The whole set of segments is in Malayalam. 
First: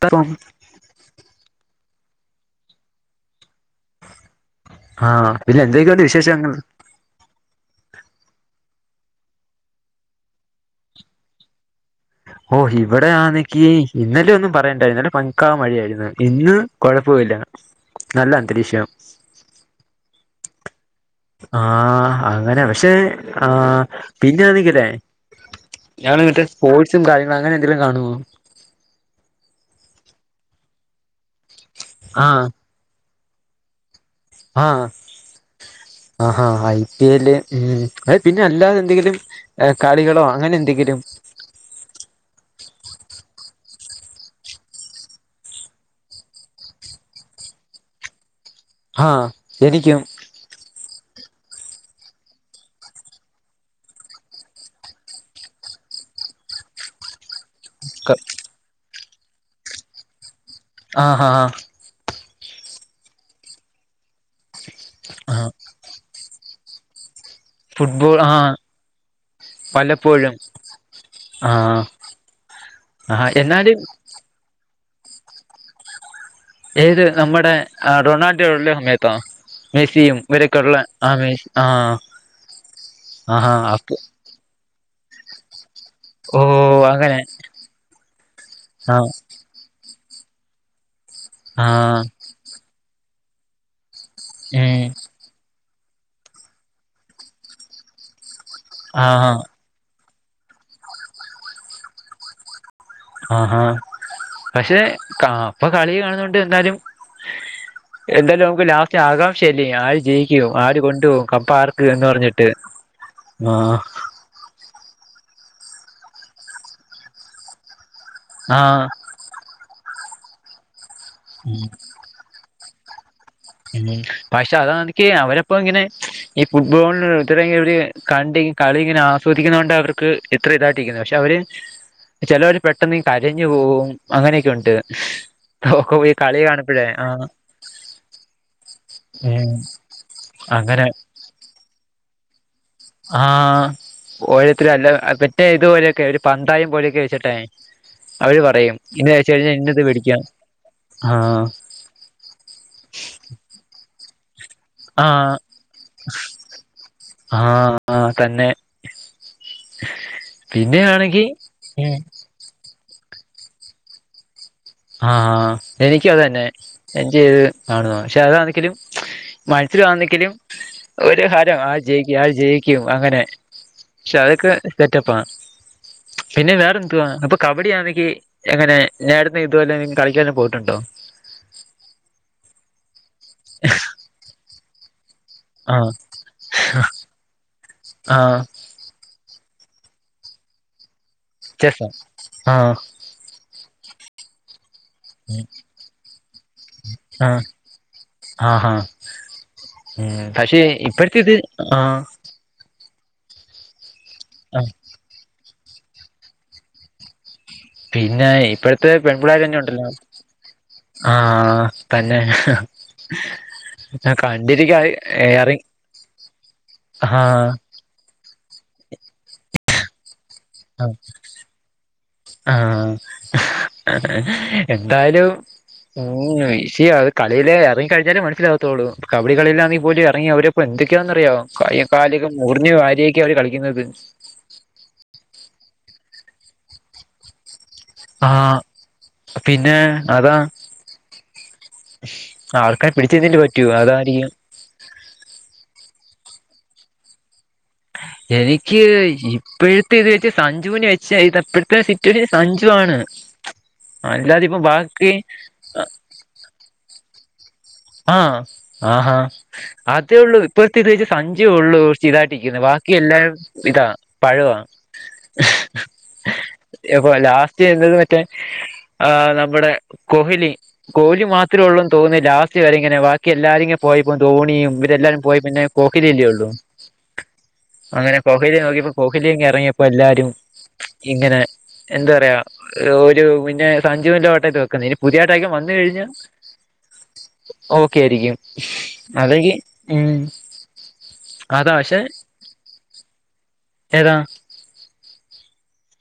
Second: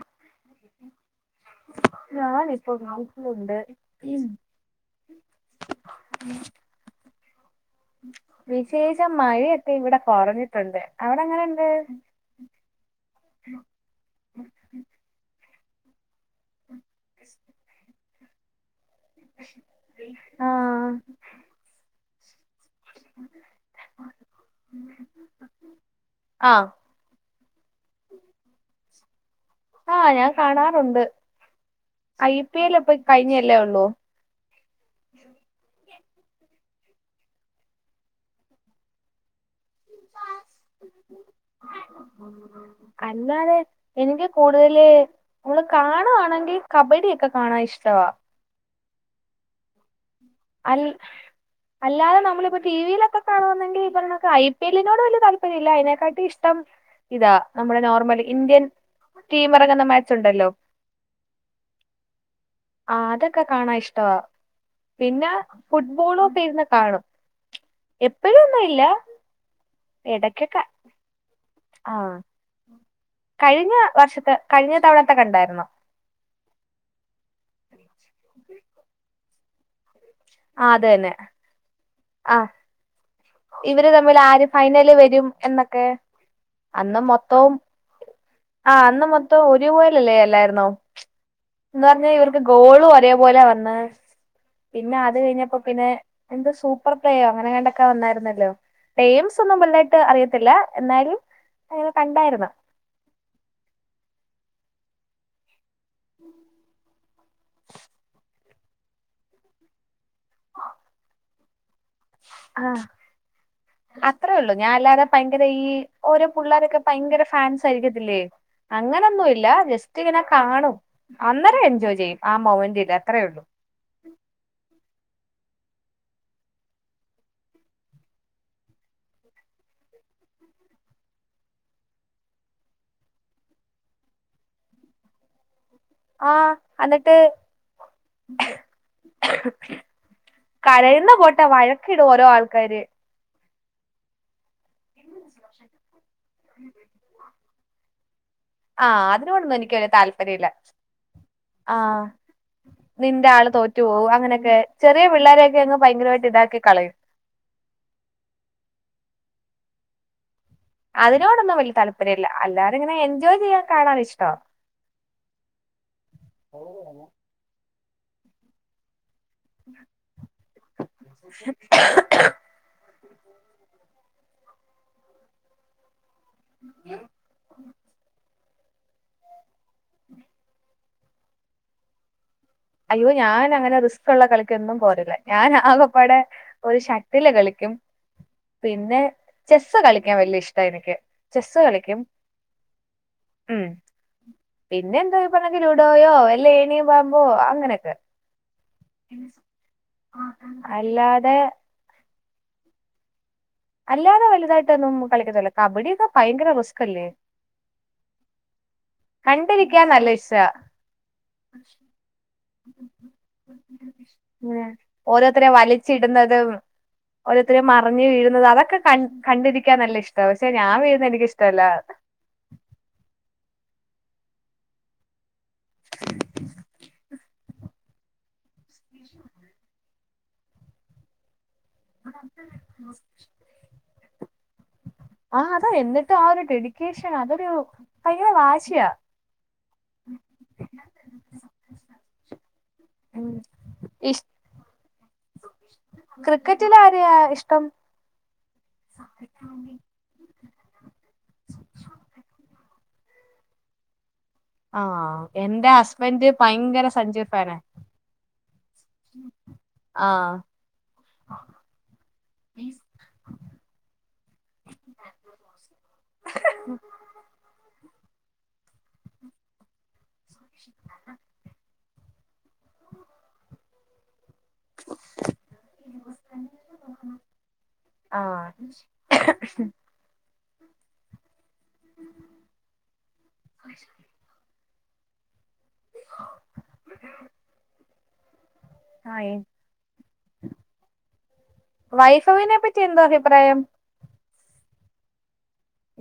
പറോം ഞാനിപ്പൊ [unintelligible] ഉണ്ട് ആഹ് പിന്നെ എന്തേക്കെയുണ്ട് വിശേഷങ്ങൾ വിശേഷം മഴയൊക്കെ ഇവിടെ കൊറഞ്ഞിട്ടുണ്ട് അവിടെ എങ്ങനുണ്ട് ഓ ഇവിടെയാന്നെങ്കി ഇന്നലെ ഒന്നും പറയണ്ടായി ഇന്നലെ പക്കാ മഴയായിരുന്ന് ഇന്ന് കൊഴപ്പവില്ല നല്ല അന്തരീക്ഷം ആഹ് ആഹ് അങ്ങന പഷേ ആ പിന്നാനെങ്കിലേ ഞാനിങ്ങട്ട് ആഹ് സ്‌പോട്സും കാര്യ അങ്ങനെ എന്തെലും കാണുവോ ആഹ് ഞാൻ കാണാറുണ്ട് ഐ ആഹ് പി എൽ ഇപ്പം കഴിഞ്ഞയല്ലേ ഉള്ളൂ ആഹ് ആഹാ ഐ പി എല് ഉം അയ് പിന്നെ അല്ലാതെ എന്തെങ്കിലും ഏ കളികളോ അങ്ങനെ എന്തെങ്കിലും അല്ലാതെ എനിക്ക് കൂടുതല് നമ്മള് കാണുവാണെങ്കി കബഡിയൊക്കെ കാണാൻ ഇഷ്ടവാ ആഹ് എനിക്കും അൽ അല്ലാതെ നമ്മളിപ്പോ ടി വിയിലൊക്കെ കാണുവാന്നെങ്കി ഈ പറഞ്ഞാണക്ക് ഐ പി എല്ലിനോട് വലിയ താല്പര്യം ഇല്ല അയിനെക്കാട്ടി ഇഷ്ടം ഇതാ നമ്മുടെ നോർമല് ഇന്ത്യൻ ടീം ഇറങ്ങുന്ന മാച്ച് ഉണ്ടല്ലോ ആഹ് ഹ ഹ ആ അതൊക്കെ കാണാൻ ഇഷ്ടവാ പിന്നെ ആഹ് ഫുട്ബോളും ഇരുന്ന് കാണും ഫുട്ബോൾ ആഹ് എപ്പഴൊന്നും ഇല്ല വല്ലപ്പോഴും ഇടക്കൊക്കെ ആഹ് ആഹ് എന്നാലും കഴിഞ്ഞ വർഷത്ത് കഴിഞ്ഞ തവണത്തെക്കണ്ടായിരുന്നൊ ഏത് നമ്മുടെ റൊണാൾഡോ ഉള്ള സമയത്തോ മെസ്സിയും ആഹ് ഓരൊക്കെള്ള അത് തന്നെ ആമേ ആഹ ആഹ് അഹ് ആഹ ആപ്പ ഇവര് തമ്മിൽ ആര് ഫൈനല് വരും എന്നൊക്കെ എ അന്ന് അങ്ങനെ മൊത്തോ ആ അന്ന് മൊത്തോം ഒരു ല്ലേ അല്ലായിരുന്നോ ആ ന്ന് വന്ന് വർക്ക് ഗോളും ഒരേപോലെ വന്നെ ഉം പിന്നെ അത് കഴിഞ്ഞപ്പോ പിന്നെ എന്ത് സൂപ്പർ പ്ലേയോ അങ്ങനെ കണ്ടൊക്കെ വന്നായിരുന്നല്ലോ ആഹാ എയിംസ് ഒന്നും വലതായിട്ട് അറിയത്തില്ല എന്നാലും അങ്ങനെ കണ്ടായിരുന്നു ആഹ പക്ഷെ കാ ഇപ്പൊ കളി കാണുന്നത്ണ്ട് എന്താലും എന്താലോ ലാസ്റ്റ് ആകാംക്ഷയല്ലേ ആര് ജയിക്കും ആര് കൊണ്ടു പോകും കപ്പാർ ന്ന് പറഞ്ഞിട്ട് ആഹ് ആഹ അത്രേ ഉള്ളൂ ഞാൻ അല്ലാതെ ഭയങ്കര ഈ ഓരോ പുള്ളാരൊക്കെ ഭയങ്കര ഫാൻസായിരിക്കും ല്ലേ ആ അങ്ങനൊന്നുംല്ല ജസ്റ്റ് ഇങ്ങനെ കാണും അന്നേരം എൻജോയ് ചെയ്യും ആ മൊ ഉ പക്ഷെ അതാനിക്ക് അവരെ ഇപ്പൊങ്ങനെ ഈ ഫുട്ബോൾ ഇത് വര് കണ്ട്‌ കളി ഇങ്ങനെ ആസ്വദിക്കുന്ന കൊണ്ട് അവർക്ക് താട്ടീക്ക്ന്ന് പക്ഷെ അവര് ചെലോര് പെട്ടെന്ന് കരഞ്ഞു പോവും അങ്ങനെയൊക്കെണ്ട് ആഹ എന്നിട്ട് ഉം അങ്ങനെ കരുയുന്ന പോട്ടെ വഴക്കിടും ഓരോ ആൾക്കാര് ആഹ ഓരോരുത്തര അല്ല മറ്റേ ഇതുപോലെയൊക്കെ ഒരു പന്തായം പോലെയൊക്കെ വെച്ചിട്ടെ അവര് പറയും ആഹ ഇന്ന് വെച്ച് അതിന്കൊണ്ടന്നും കഴിഞ്ഞാൽ ഇന്നത് എനിക്കൊര് മേടിക്കാം താല്പര്യല്ല ആ ആഹ നിന്റെ ആൾ തോറ്റു പോകും അങ്ങനെ അ ഇതാക്കി കളയും ആഹ് ആഹ തന്നെ [inaudible] അതിനോടൊന്നും വല്യ ഉം താല്പര്യല്ല അല്ലാതിങ്ങനെ എൻജോയ് ചെയ്യാൻ കാണാൻ ഇഷ്ടോ ആഹ ആ എനിക്കുതന്നെ എൻ ചെയ്ത് കാണുന്നു പക്ഷെ അതാണങ്കിലും മത്സരാന്നെങ്കിലും ഒരു ഹാരം ആ ജയിക്കും ആ ജയിക്കും അങ്ങനെ ക്ഷെ അതൊക്കെ സെറ്റപ്പാ പിന്നെ വേറെന്തുവാ അപ്പൊ കബഡിയാണെങ്കിഎങ്ങനെ നേ ഇതുപോലെ കളിക്കാനൊക്കെ പോയിട്ടുണ്ടോ അയ്യോ ഞാൻ അങ്ങന റിസ്ക് ള്ള കളിക്കൊന്നും പോരല്ലേ ഞാൻ ആഹ് ആകപ്പാടെ ഒരു ഷട്ടില് കളിക്കും ആഹ് പിന്നെ ചെസ്സ് കളിക്കാൻ വല്ല്യ ഇഷ്ട എനിക്ക് ചെസ്സ് ചെസ്സോ കളിക്കും ആഹ് ഉം പിന്നെ എന്തോഈ പറഞ്ഞെങ്കിൽ ലുഡോയോ എല്ല ഏണിയും പാമ്പോ അങ്ങനെയൊക്കെ ആഹഹാ ഉ പക്ഷെ ഇപ്പോത്തെത് അല്ലാതെ ആഹ അല്ലാതെ ആഹ് വലുതായിട്ടൊന്നും കളിക്കത്തില്ല കബഡിയൊക്കെ ഭയങ്കര റിസ്കല്ലേ പിന്നെ ഇപ്പ പെൺപുളായി തന്നെ ഉണ്ടല്ലോ നല്ല ഇഷ്ടാ ആഹ തന്നെ കണ്ടിരിക്കാ ഓരോരുത്തര എറി വലിച്ചിടുന്നതും ആഹ് ഓരോത്തരയും മറിഞ്ഞ് വീഴുന്നത് അതൊക്കെ ക കണ്ടിരിക്കാൻ നല്ല ഇഷ്ട പക്ഷെ ഞാൻ വീഴുന്നെനിക്കിഷ്ടല്ല എ എ എന്തായാലും ഉ വിഷിയത് ഈലേ ഇറങ്ങിക്കഴിഞ്ഞാലേ മനസിലാകത്തുള്ളൂ കവളി കളൽങ്ക പോലും ഇറങ്ങി അവരെപ്പോ എന്തെക്കെന്ന്റിയോ കയു കാലൊക്കെ മുറിഞ്ഞ വാരിയൊക്കെയ അവര് കളിക്കുന്നത് ആ അതാ എന്നിട്ട് ആ ഒരു ഡെഡിക്കേഷൻ അതൊരു ഭയങ്കര ആഹ് വാശിയാ പിന്നെ അതാ ആർക്ക പിടിച്ചെതിൻ്റ് പറ്റുവോ [unintelligible] ക്രിക്കറ്റിലാരെയാ ഇഷ്ടം? എനിക്ക് ഇപ്പഴത്തെയിത് വെച്ച് സഞ്ജുനെ വെച്ച തെപ്പഴത്തെ സിറ്റുവേ സഞ്ജു വാണ് അല്ലാതിപ്പൊ ബാക്കി ആഹ് എന്റെ അ ഹസ്ബൻഡ് ഭയങ്കര സഞ്ജു ഫാനാ ആ ആഹാ അതേള്ളൂ. ആഹ് ഇപ്പഴത്തിത് വെച്ച് സഞ്ജുവൊള്ളൂ ർച്ചിതായിട്ടുനിക്കുന്നേ. വ ക്കിയെല്ലാ ഇതാ പഴവാ. എവൊ ലാസ്റ്റ് എന്തെരുവെ ട്ടെ. ആ നമ്മെടെ കോഹലി. കോലി മാത്രേള്ളൂന്ന് തോന്നു ലാസ്റ്റ ചിവരെങ്ങനെ ബാക്കിയെല്ലാരുങ്ങ പോയിപ്പ ധോണിയും ഇവരെല്ലാരും പോയപിന്നെ കോഹ്ലിയല്ലേള്ളൂ. അങ്ങനെ ആഹ് കോഹലിയെ നോക്കിയപ്പോ കോഹലിങ്ങെറങ്ങിയപ്പോല്ലാരും. ഇങ്ങനെ എന്ത് പറയാ. രു ഒരു പിന്നെ സഞ്ജുന്റെ ഓട്ടത്ത കന്നായിനി പുതിതാതൈകം വന്ന് കഴിഞ്ഞ് ഓക്കെയാരിക്കും. ആഹ് അതെങ്കി ഉം. അതാ പക്ഷെ വൈഫവിനെ പറ്റി എന്താഭിപ്രായം? ഏതാ?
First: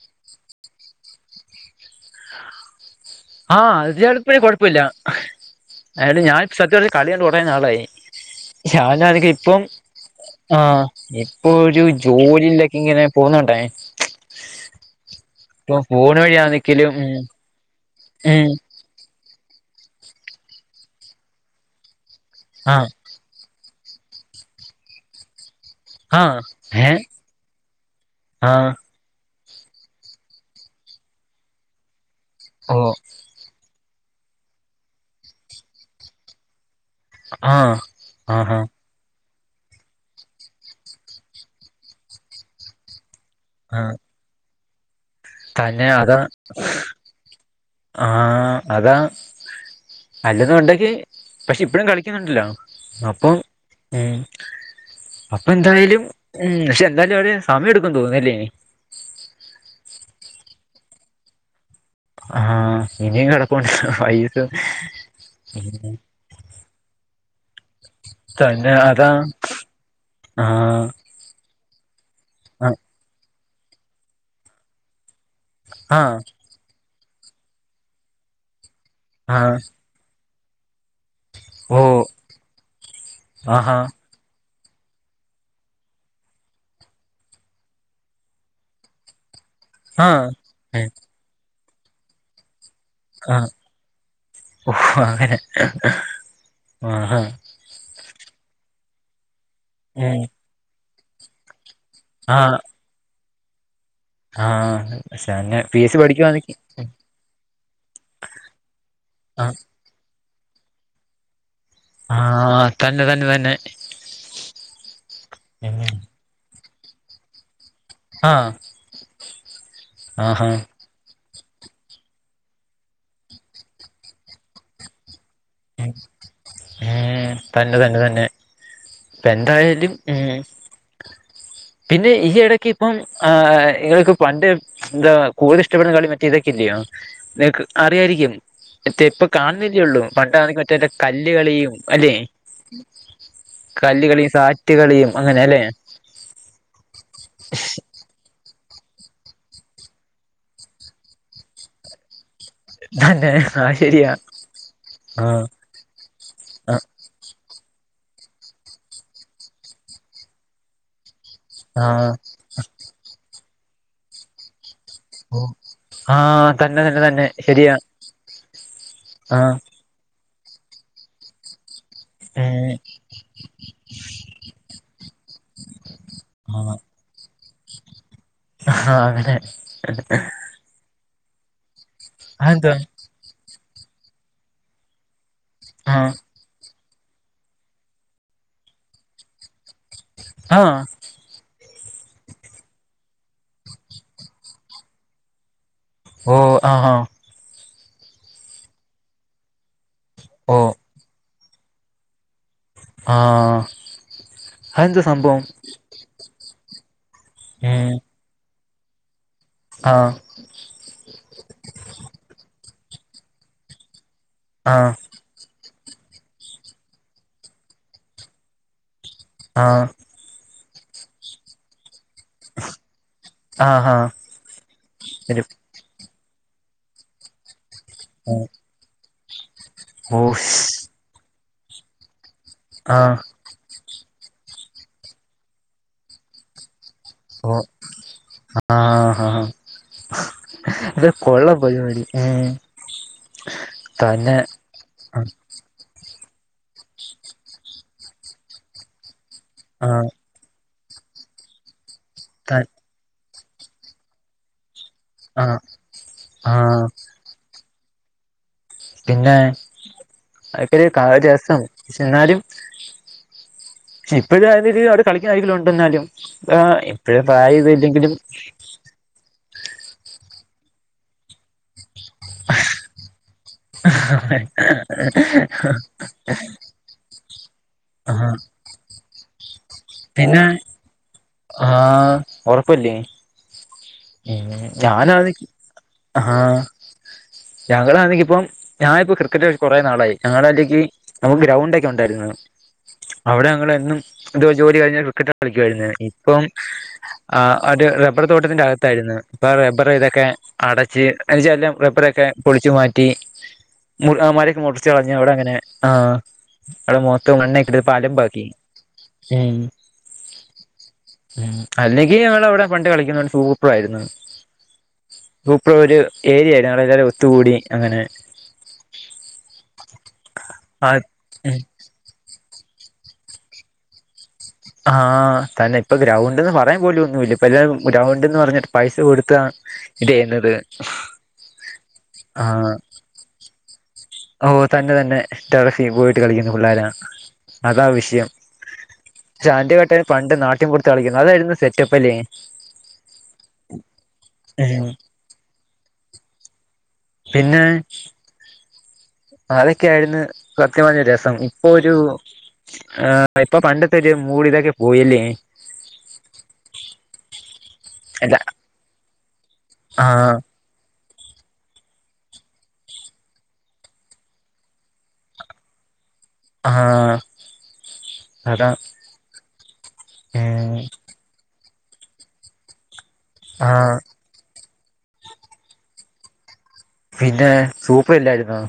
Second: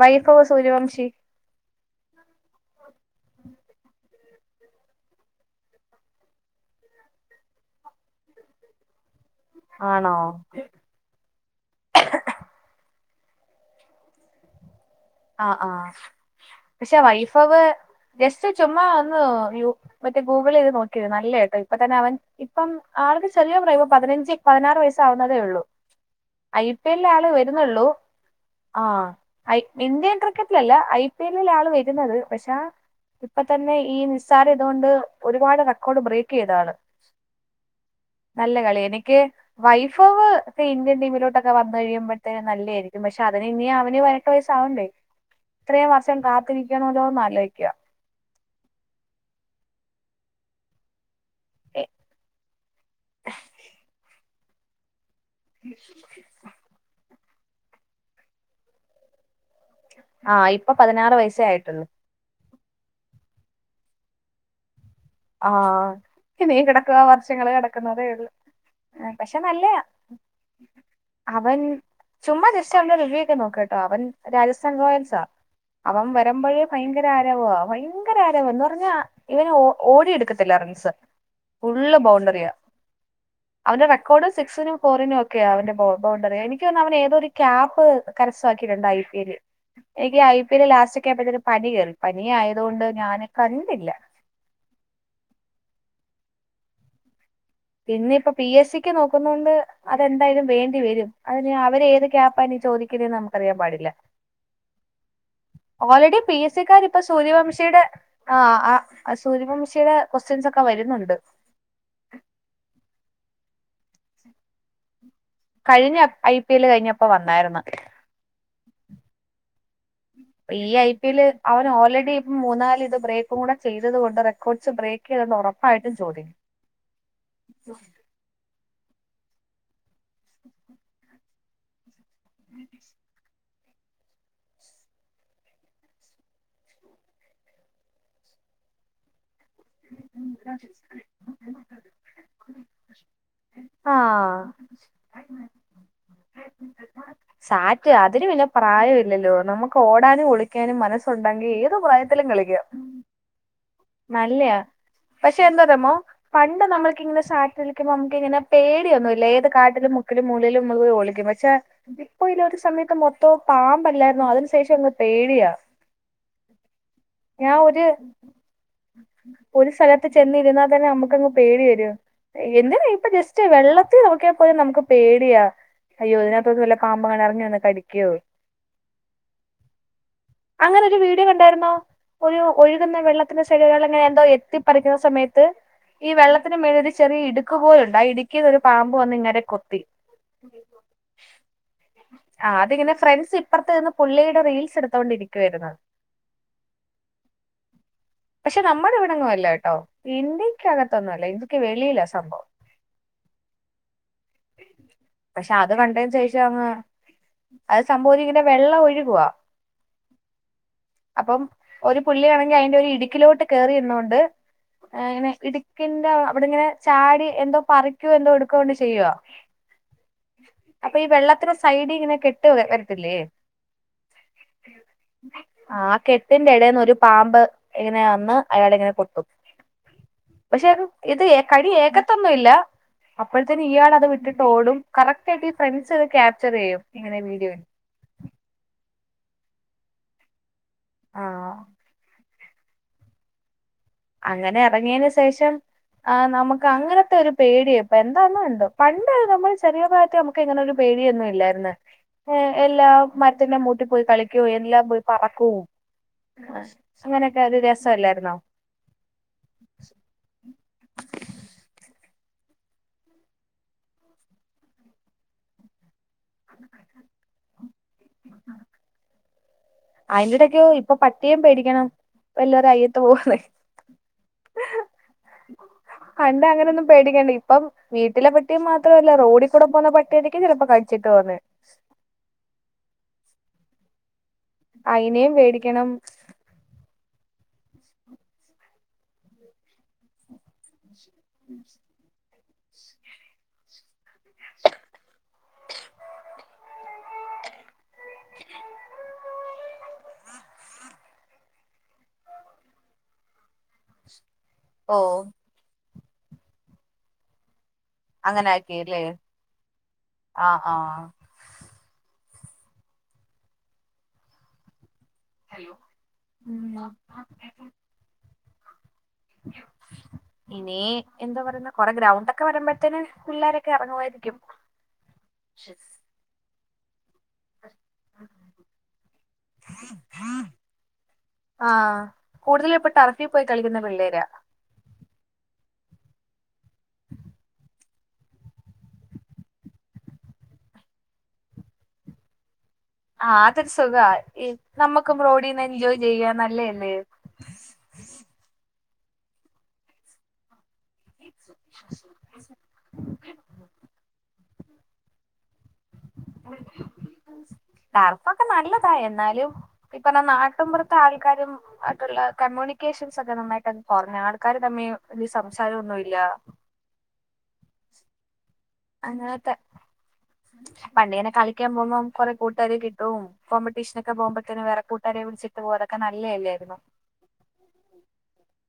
വൈഭവ് സൂര്യവംശി. ആഹ് അത് ചെലെപ്പെ കൊഴപ്പവില്ല. അല്ല ഞാൻ സത്യത് കളികണ്ട് കൊറെ നാളായി. ഷാനാണെങ്കി. പ്പം ആണോ ആ ഇപ്പൊരു ജോലിയിലെക്കെങ്ങനെ. പോന്നുണ്ടായി. ആഹ് ആഹ് പക്ഷെ ഉം വൈഭവ് ജസ്റ്റ് ഉം ചുമ്മാ ഒന്ന് യു മറ്റേ ഗൂഗിളെയ്ത് നോക്കിയേ. നല്ലേട്ടവ് ഇപ്പത്തന്നെ അവൻ. ഇപ്പം ആഹ് ആൾക്ക് ചെറിയ പ്രായംപ്പ പതിനഞ്ച് പതിനാറ് വയസ്സാവുന്നതേള്ളൂ. ആഹ് ഐ ഏ പി എൽ ആള് വെരുന്നൊള്ളൂ. ആഹ് ഐ ഇന്ത്യൻ ക്രിക്കറ്റിലല്ല. ഐ പി എല്ലിൽ ആള് വെരുന്നത് പക്ഷ ഓ ഇപ്പത്തന്നെ. ഈ നിസ്സാരിതൊണ്ട് ഒരുപാട് റെക്കോഡ് ബ്രേക്ക് ചെയ്തതാള്. ആഹ് നല്ല ആഹാ കളി എനിക്ക്. വൈഫവ് പ്പ ഇന്ത്യൻ ടീമിലോട്ടൊക്കെ വന്ന് കഴിയുമ്പോഴത്തേ നല്ലേയിരിക്കും. പക്ഷെ അതിന് ഇനി ആഹ് അവന് പതിനെട്ട് വയ സാവണ്ടേ. തന്നെ അത് ആലോചിക്കുക ആഹ് അതാ. അല്ലെത് ഉണ്ടെങ്കി പക്ഷെ ഇപ്പഴും കളിക്കുന്നുണ്ടല്ലോ അപ്പം ഉം. അപ്പന്തായാലും ഉം ക്ഷെന്തെയ്ച്ചാല്. സമയെടുക്കെന്ന് തോന്നുന്നല്ലേനി. ആ ഇപ്പൊ പതിനാറ് വയസ്സെയായിട്ടൊള്ളു. ആഹ് ഇനിയും കിടപ്പൊണ്ട് വൈസ്. ആഹ് ഇനീംകെടക്കക വർഷങ്ങള് കെട ക്കുന്നതേള്ളൂ. തന്നെ അതാ പക്ഷെ നല്ലെയാ. ആഹ് അവൻ ചുമ്മാ ആഹ് ചിരിച്ചൊണ്ട് റിവ്യൂ ക്കൊനോ കേട്ടോ അവൻ രാജസ്ഥാൻ റോയൽസാ. അവൻ ആഹ് വെരുമ്പഴ്. ഭയങ്കര ആരവവാ. ഭയങ്കര ആരവം. എന്ന് പറഞ്ഞാ ഇവൻ ആഹ് ഓ ഓടിയെടുക്കത്തില്ലേ റൻസ്. ഓ ഫുള്ള് ബൗണ്ടറിയാ. ആഹാ അവന്റെ റെക്കോർഡ്. സിക്സിനും ഫോറിനും ഒക്കെയ അവന്റെ ബൗ ബൗണ്ടറി. എനിക്ക് തോന്ന് അവൻ ഏതോയൊരു ക്യാപ്പ് കരസമാക്കിട്ടൊണ്ട് ഐ പി എലിൽ. എനിക്ക് ആഹ് ഐ പി ടെ ഉം ലാസ്റ്റക്കൊയായപ്പതേക്ക് പനി കേറി. പനിയാതോണ്ട് ഞാന് ആഹ് കണ്ടില്ല. ഓ അങ്ങെനെ ആഹ് ഹാ. ഇന്നിപ്പ പി എസ് സിക്ക് നോക്കുന്നോണ്ട് ഉം അതെന്തായാലും വേണ്ടി വരും. അതിന് ആ അവെര് ഏത് ക്യാപാനി ആഹ് ചോദിക്കുന്നേന്ന് നമ്മുക്കറിയാൻ പാടില്ല. ആഹ് പക്ഷെ അങ്ങനെ P S C already P പഠിക്കുവാന്നെങ്കി എസ് സിക്കാരിപ്പോ സൂര്യവംശിയുടെ ആ ആ. ആ ആഹ് സൂര്യവംശിയുടെ ക്വസ്റ്റ്യൻ സൊക്കെ വെരുന്നൊണ്ട്. ആഹ് തന്നെ തന്നെ തന്നെ. കഴിഞ്ഞ ഐ പി എല് കഴിഞ്ഞപ്പ വന്നാരുന്നു. ആഹ് ആഹ് ഹാ ഈ ഐ പി എല് അവൻ ഓൾറെഡി ഇപ്പം മൂന്നാല് ഇത് ബ്രേക്ക കൂടെ ചെയ്ത കൊണ്ട് റെക്കോഡ്സ് ബ്രേക്ക് ചെയ്തെന്ന് ഉറപ്പ് മ് തന്നെ തന്നെ തന്നെ ഇപ്പ എന്തായാലും മ് പിന്നെ ഈ ഇടക്ക് ഇപ്പം ആ നിങ്ങൾക്ക് പണ്ട് എന്താ കൂടുതൽ ഇഷ്ടപ്പെടുന്ന കളി മറ്റേ ഇതൊക്കെല്യോ നിങ്ങക്ക് അറിയാായിരിക്കും മറ്റേ ഇപ്പ കാണുന്നില്ലെള്ളൂ പണ്ടെ മറ്റേ കല്ലുകളിയും അല്ലെ കല്ലുകളളിയും ആഹ് സാറ്റ്കളിയും അങ്ങനെ അല്ലേ സാറ്റ് അതിന് പിന്നെ പ്രായമ ഇില്ലല്ലോ നമുക്ക് ഓടാനും ഒളിക്കാനും മനസ്സുണ്ടെങ്കിൽ ഏത് പ്രായത്തിലും കള തന്നെ ആഹ് ശരിയാ നല്ലയാ പക്ഷെ ആഹ് എന്താറിയാമോ പണ്ട് ആഹ് നമ്മൾക്ക ഇങ്ങനെ [unintelligible] നമക്കിങ്ങനെ പേടിയൊന്നും ഇല്ല ഏത് കാട്ടിലും മുക്കിലും മൂലേലും നമ്മള് ഒളിക്കും പക്ഷെ ആഹ് ഇപ്പോ ഈടക് ഒരു സമയത്ത് മൊത്തം പാമ്പല്ലായിരുന്നോ അതിനു ശേഷം പേടിയാ ആ തന്നെ തന്നെ തന്നെ ഞാൻ ശരിയാ ഒരു ആഹ് ഒരു സ്ഥലത്ത് ചെന്നിരുന്നാൽ തന്നെ നമുക്കങ്ങ് പേടി വരും ഏഹ് എന്തിനാ ഇപ്പൊ ജസ്റ്റ് വെള്ളത്തിൽ നോക്കിയാൽ പോലും നമുക്ക് പേടിയാ അയ്യോതിനകത്ത്ന്ന് ആഹ് വല്ല പാമ്പുകളും ഇറങ്ങിവന്ന് കടിക്കുവോ [unintelligible] ഉണ്ടായിരുന്നോ ഒരു അതെന്തുവാ ഒഴുകുന്ന വെള്ളത്തിന്റെ ശൈഖകൾ എങ്ങനെ എന്തോ എത്തിപ്പിക്കുന്ന സമയത്ത് ത്ത് ഈ ആഹ് വെള്ളത്തിനന് മേള ഒരു ചെറിയ ഇടുക്ക പോലുണ്ട് ആ ഇടുക്കിയത് ഒരു പാമ്പ് വന്ന് ഇങ്ങെ കൊത്തി ആ ആ അതിങ്ങനെ ഫ്രണ്ട്സ് ഇപ്പറത്ത നിന്ന് പുള്ളിയുടെ റീൽസ് എടുത്തോണ്ടിരിക്കുവായിരന്നു ഓ ആ ആ പക്ഷെ നമ്മുടെ ഇവിടെങ്ങും അല്ലകെട്ടോ ഓഹ് ഇന്ത്യക്കകത്തൊന്നും അല്ല ഇന്ത്ക്ക് വെളിയിലാ സംഭവം ആഹ അതെന്താ സംഭവം ങ് അത് ഉം സംഭവിക്കുന്ന വെള്ളം ഒഴുകുവ ആഹ് അപ്പം ഒരു പുള്ളിയാണെങ്കി അയിന്റെ ഒരു ഇടുക്കിലോട്ട് കേറി ഇുന്നുകൊണ്ട് ആഹ് ഇങ്ങനെ ഇടുക്കിൻന്റെ അവിടെ ഇങ്ങനെ ചാടി എന്തോ പറിക്കോ എന്തോ എടുക്കോണ്ട് ചെയ്യുവാ ആഹ അപ്പൊ ഈ വെള്ളത്തിന്റെ സൈഡ് ഇങ്ങനെ കേട്ട് പോലെവരത്തിലെ ആഹ് ആഹ് ആ ത്തിന്റെ ഇടേന്ന് ഒരു പാമ്പ് ഇങ്ങനെ വന്ന് ഓ അയാളെ ഇങ്ങനെ കൊത്തും പക്ഷെ ഇത് കടി ഏകത്തൊന്നും ഇല്ല ആഹ് അപ്പോഴത്തന്നെ ഇയാള വിട്ടിട്ടോടും കറക് ആയിട്ട് ഈ ഫ്രൺണ്ട്സ്‌ ക്യാപ്ചർ ചെയ്യും ഇങ്ങനെ ഓ വീഡിയോയിൽ ആഹ ഹഹ ഇത് ആഹ് കൊള്ളാം പരിപാടി ഏ അങ്ങനെ ഇറങ്ങിയതിന് ശേഷം ആ നമുക്ക് അങ്ങനത്തെ ഒരു പേടിയാ ഇപ്പൊ എന്താന്നോ എന്തോ പണ്ട് നമ്മൾ ചെറിയ ആഹ് പ്രായത്ത് നമുക്ക് ഇങ്ങനൊരു പേടിയൊന്നും ഇല്ലായിരുന്നു ത എല്ലാ മരത്തിന്റെ മൂട്ടിൽ പോയി കളിക്കൊ എല്ലാ പോയി പറക്കും ആഹ് ആഹ് അങ്ങനെയൊക്കെ അത് രസല്ലായിരുന്നോ പിന്നെ അക്കൊരു കാ രസം എന്നാലും ഇപ്പോഴും അയ്രീതിയിൽ അവിടെ കളിക്കുന്ന ആയ്ലും ഉണ്ട എന്നാലും ആ ഇപ്പോഴും പ്രായ ഇത ഇല്ലെങ്കിലും അയിന്റെടക്കെയോ ഇപ്പൊ പട്ടിയം പേടിക്കണം എല്ലരും അയ്യത്ത പോവന്നേ പണ്ട് അങ്ങനെ ഒന്നും പേടിക്കേണ്ട ഇപ്പം വീട്ടിലെ ആഹ് പട്ടിയ മാത്ര റോഡിക്കൂടെ പോവുന്ന പട്ടി ആയിരിക്കും ചിലപ്പോ കടിച്ചിട്ട് പോകുന്നെ ആഹ ഉറപ്പല്ലേ മ് ഞാന അയിനേം ആദ്യം പേടിക്കണം ആ ഞങ്ങളാണെങ്കി ഇപ്പം ഞാനിപ്പം ക്രിക്കറ്റ് കൊറെേ നാളായി ഞങ്ങള അ മ്മക്ക് ഗ്രൗണ്ട ഒക്കെ ഉണ്ടായി അവിടെ ഞങ്ങൾ എന്നും ഇത് വെച്ച് ജോലി കഴിഞ്ഞാൽ ക്രിക്കറ്റ് കളിക്കുായിരുന്നു ഇപ്പം അത് ഒരു റബ്ബർ തോട്ടത്തിന്റെ അകത്തായിരുന്നു ഇപ്പ റബ്ബർ ഇതൊക്കെ അടച്ച് എല്ലാം റബ്ബറൊക്കെ പൊളിച്ചു മാറ്റി മോ മര മുറിച്ച് കളഞ് ആ ഓഹ് അവ്ടെങ്ങന ആ് അവിടെ മൊത്ത മണ്ണാക്കി അങ്ങനെ ആക്കില്ലേ ഉം ആഹ് ആഹ് ഉം അല്ലെങ്കിൽ ഞമ്മള വിടെ പണ്ട് കളിക്കുന്നടെ സൂപ്പറായ്രുന്നു സൂപർ ഒരു ഏരിയായിൽ ഉം ഞങ്ങൾ എല്ലരും ഒത്തുകൂടി അങ്ങനെ ഇനി ആ എന്താ ഉം പറയുന്നെ കൊറെ ഗ്രൗണ്ട് ഒക്കെ ഒക്കെ പറയുമ്പഴത്തേന് പിള്ളാരൊക്കെ ഇറങ്ങുമായിരിക്കും ആഹ തന്നെ ഇപ്പ ഗ്രൗണ്ട്ന്ന് പറയാൻ പോലും പലരും ഗൗണ്ട്ന്ന് പറഞ്ഞിട്ട് പൈസ കൊടുത്താണ് ഇത് ചെയ്യുന്നത് ആ ആ കൂടുതൽ ഇപ്പൊ ടറഫിൽ പോയി കളിക്കുന്ന പിള്ളേരാ ഓ തന്നെ തന്നെ ടറഫി പോയിട്ട് കളിക്കുന്ന പിള്ളോരാ അതാ വിഷയം [unintelligible] പണ്ട് നാട്ടിൻപുറത്ത് കളിക്കുന്നെ അതായിരുന്നു സെറ്റപ്പ് അല്ലേ ആ അതൊരു സുഖ ഉം നമ്മുക്കും റോഡിൽന്ന് എൻജോയ് ചെയ്യാ നല്ലല്ലേ പിന്നെ അതൊക്കെയ ആയിരുന്നു സത്യമ്പറഞ്ഞാ രസം ഇപ്പൊ ഒരു ആഹ ഇപ്പൊ പണ്ടത്തെരു മൂട് ഇതൊക്കെ പോയില്ലേ അല്ല കറക്കൊക്കെ നല്ലതായി എന്നാലും ഇപ്പഞ്ഞ ആഹ് നാട്ടുംപോർത്തു ത്തെ ആൾക്കാരും ആയിട്ടുള്ള കമ്മ്യൂണിക്കേഷൻസ് ഒക്കെ നന്നായിട്ട്ത് കൊറഞ്ഞു ആൾക്കർ തമ്മി വല്യ സംസാരോന്നുല്ല ആഹ അങ്ങനത്തെ ഉം പണ്ട് പിന്നെ കളിക്കാൻ പോകുമ്പം കൊറെ കൂട്ടുകാരെക്കെ കിട്ടും ആഹ് കോമ്പറ്റീഷനൊക്കെ പോകുമ്പഴത്തേന് വേറെ കൂട്ടാരെ വിളിച്ചിട്ട് പോയതൊക്കെ നല്ലല്ലായിരുന്നോ പിന്നെ സൂപ്പറല്ലായിരുന്നോ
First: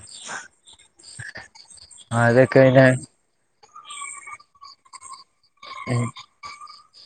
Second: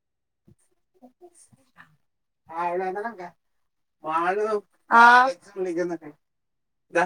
[unintelligible] മാളു ആ ദാ ഉം വിളിക്കുന്നെ ദാ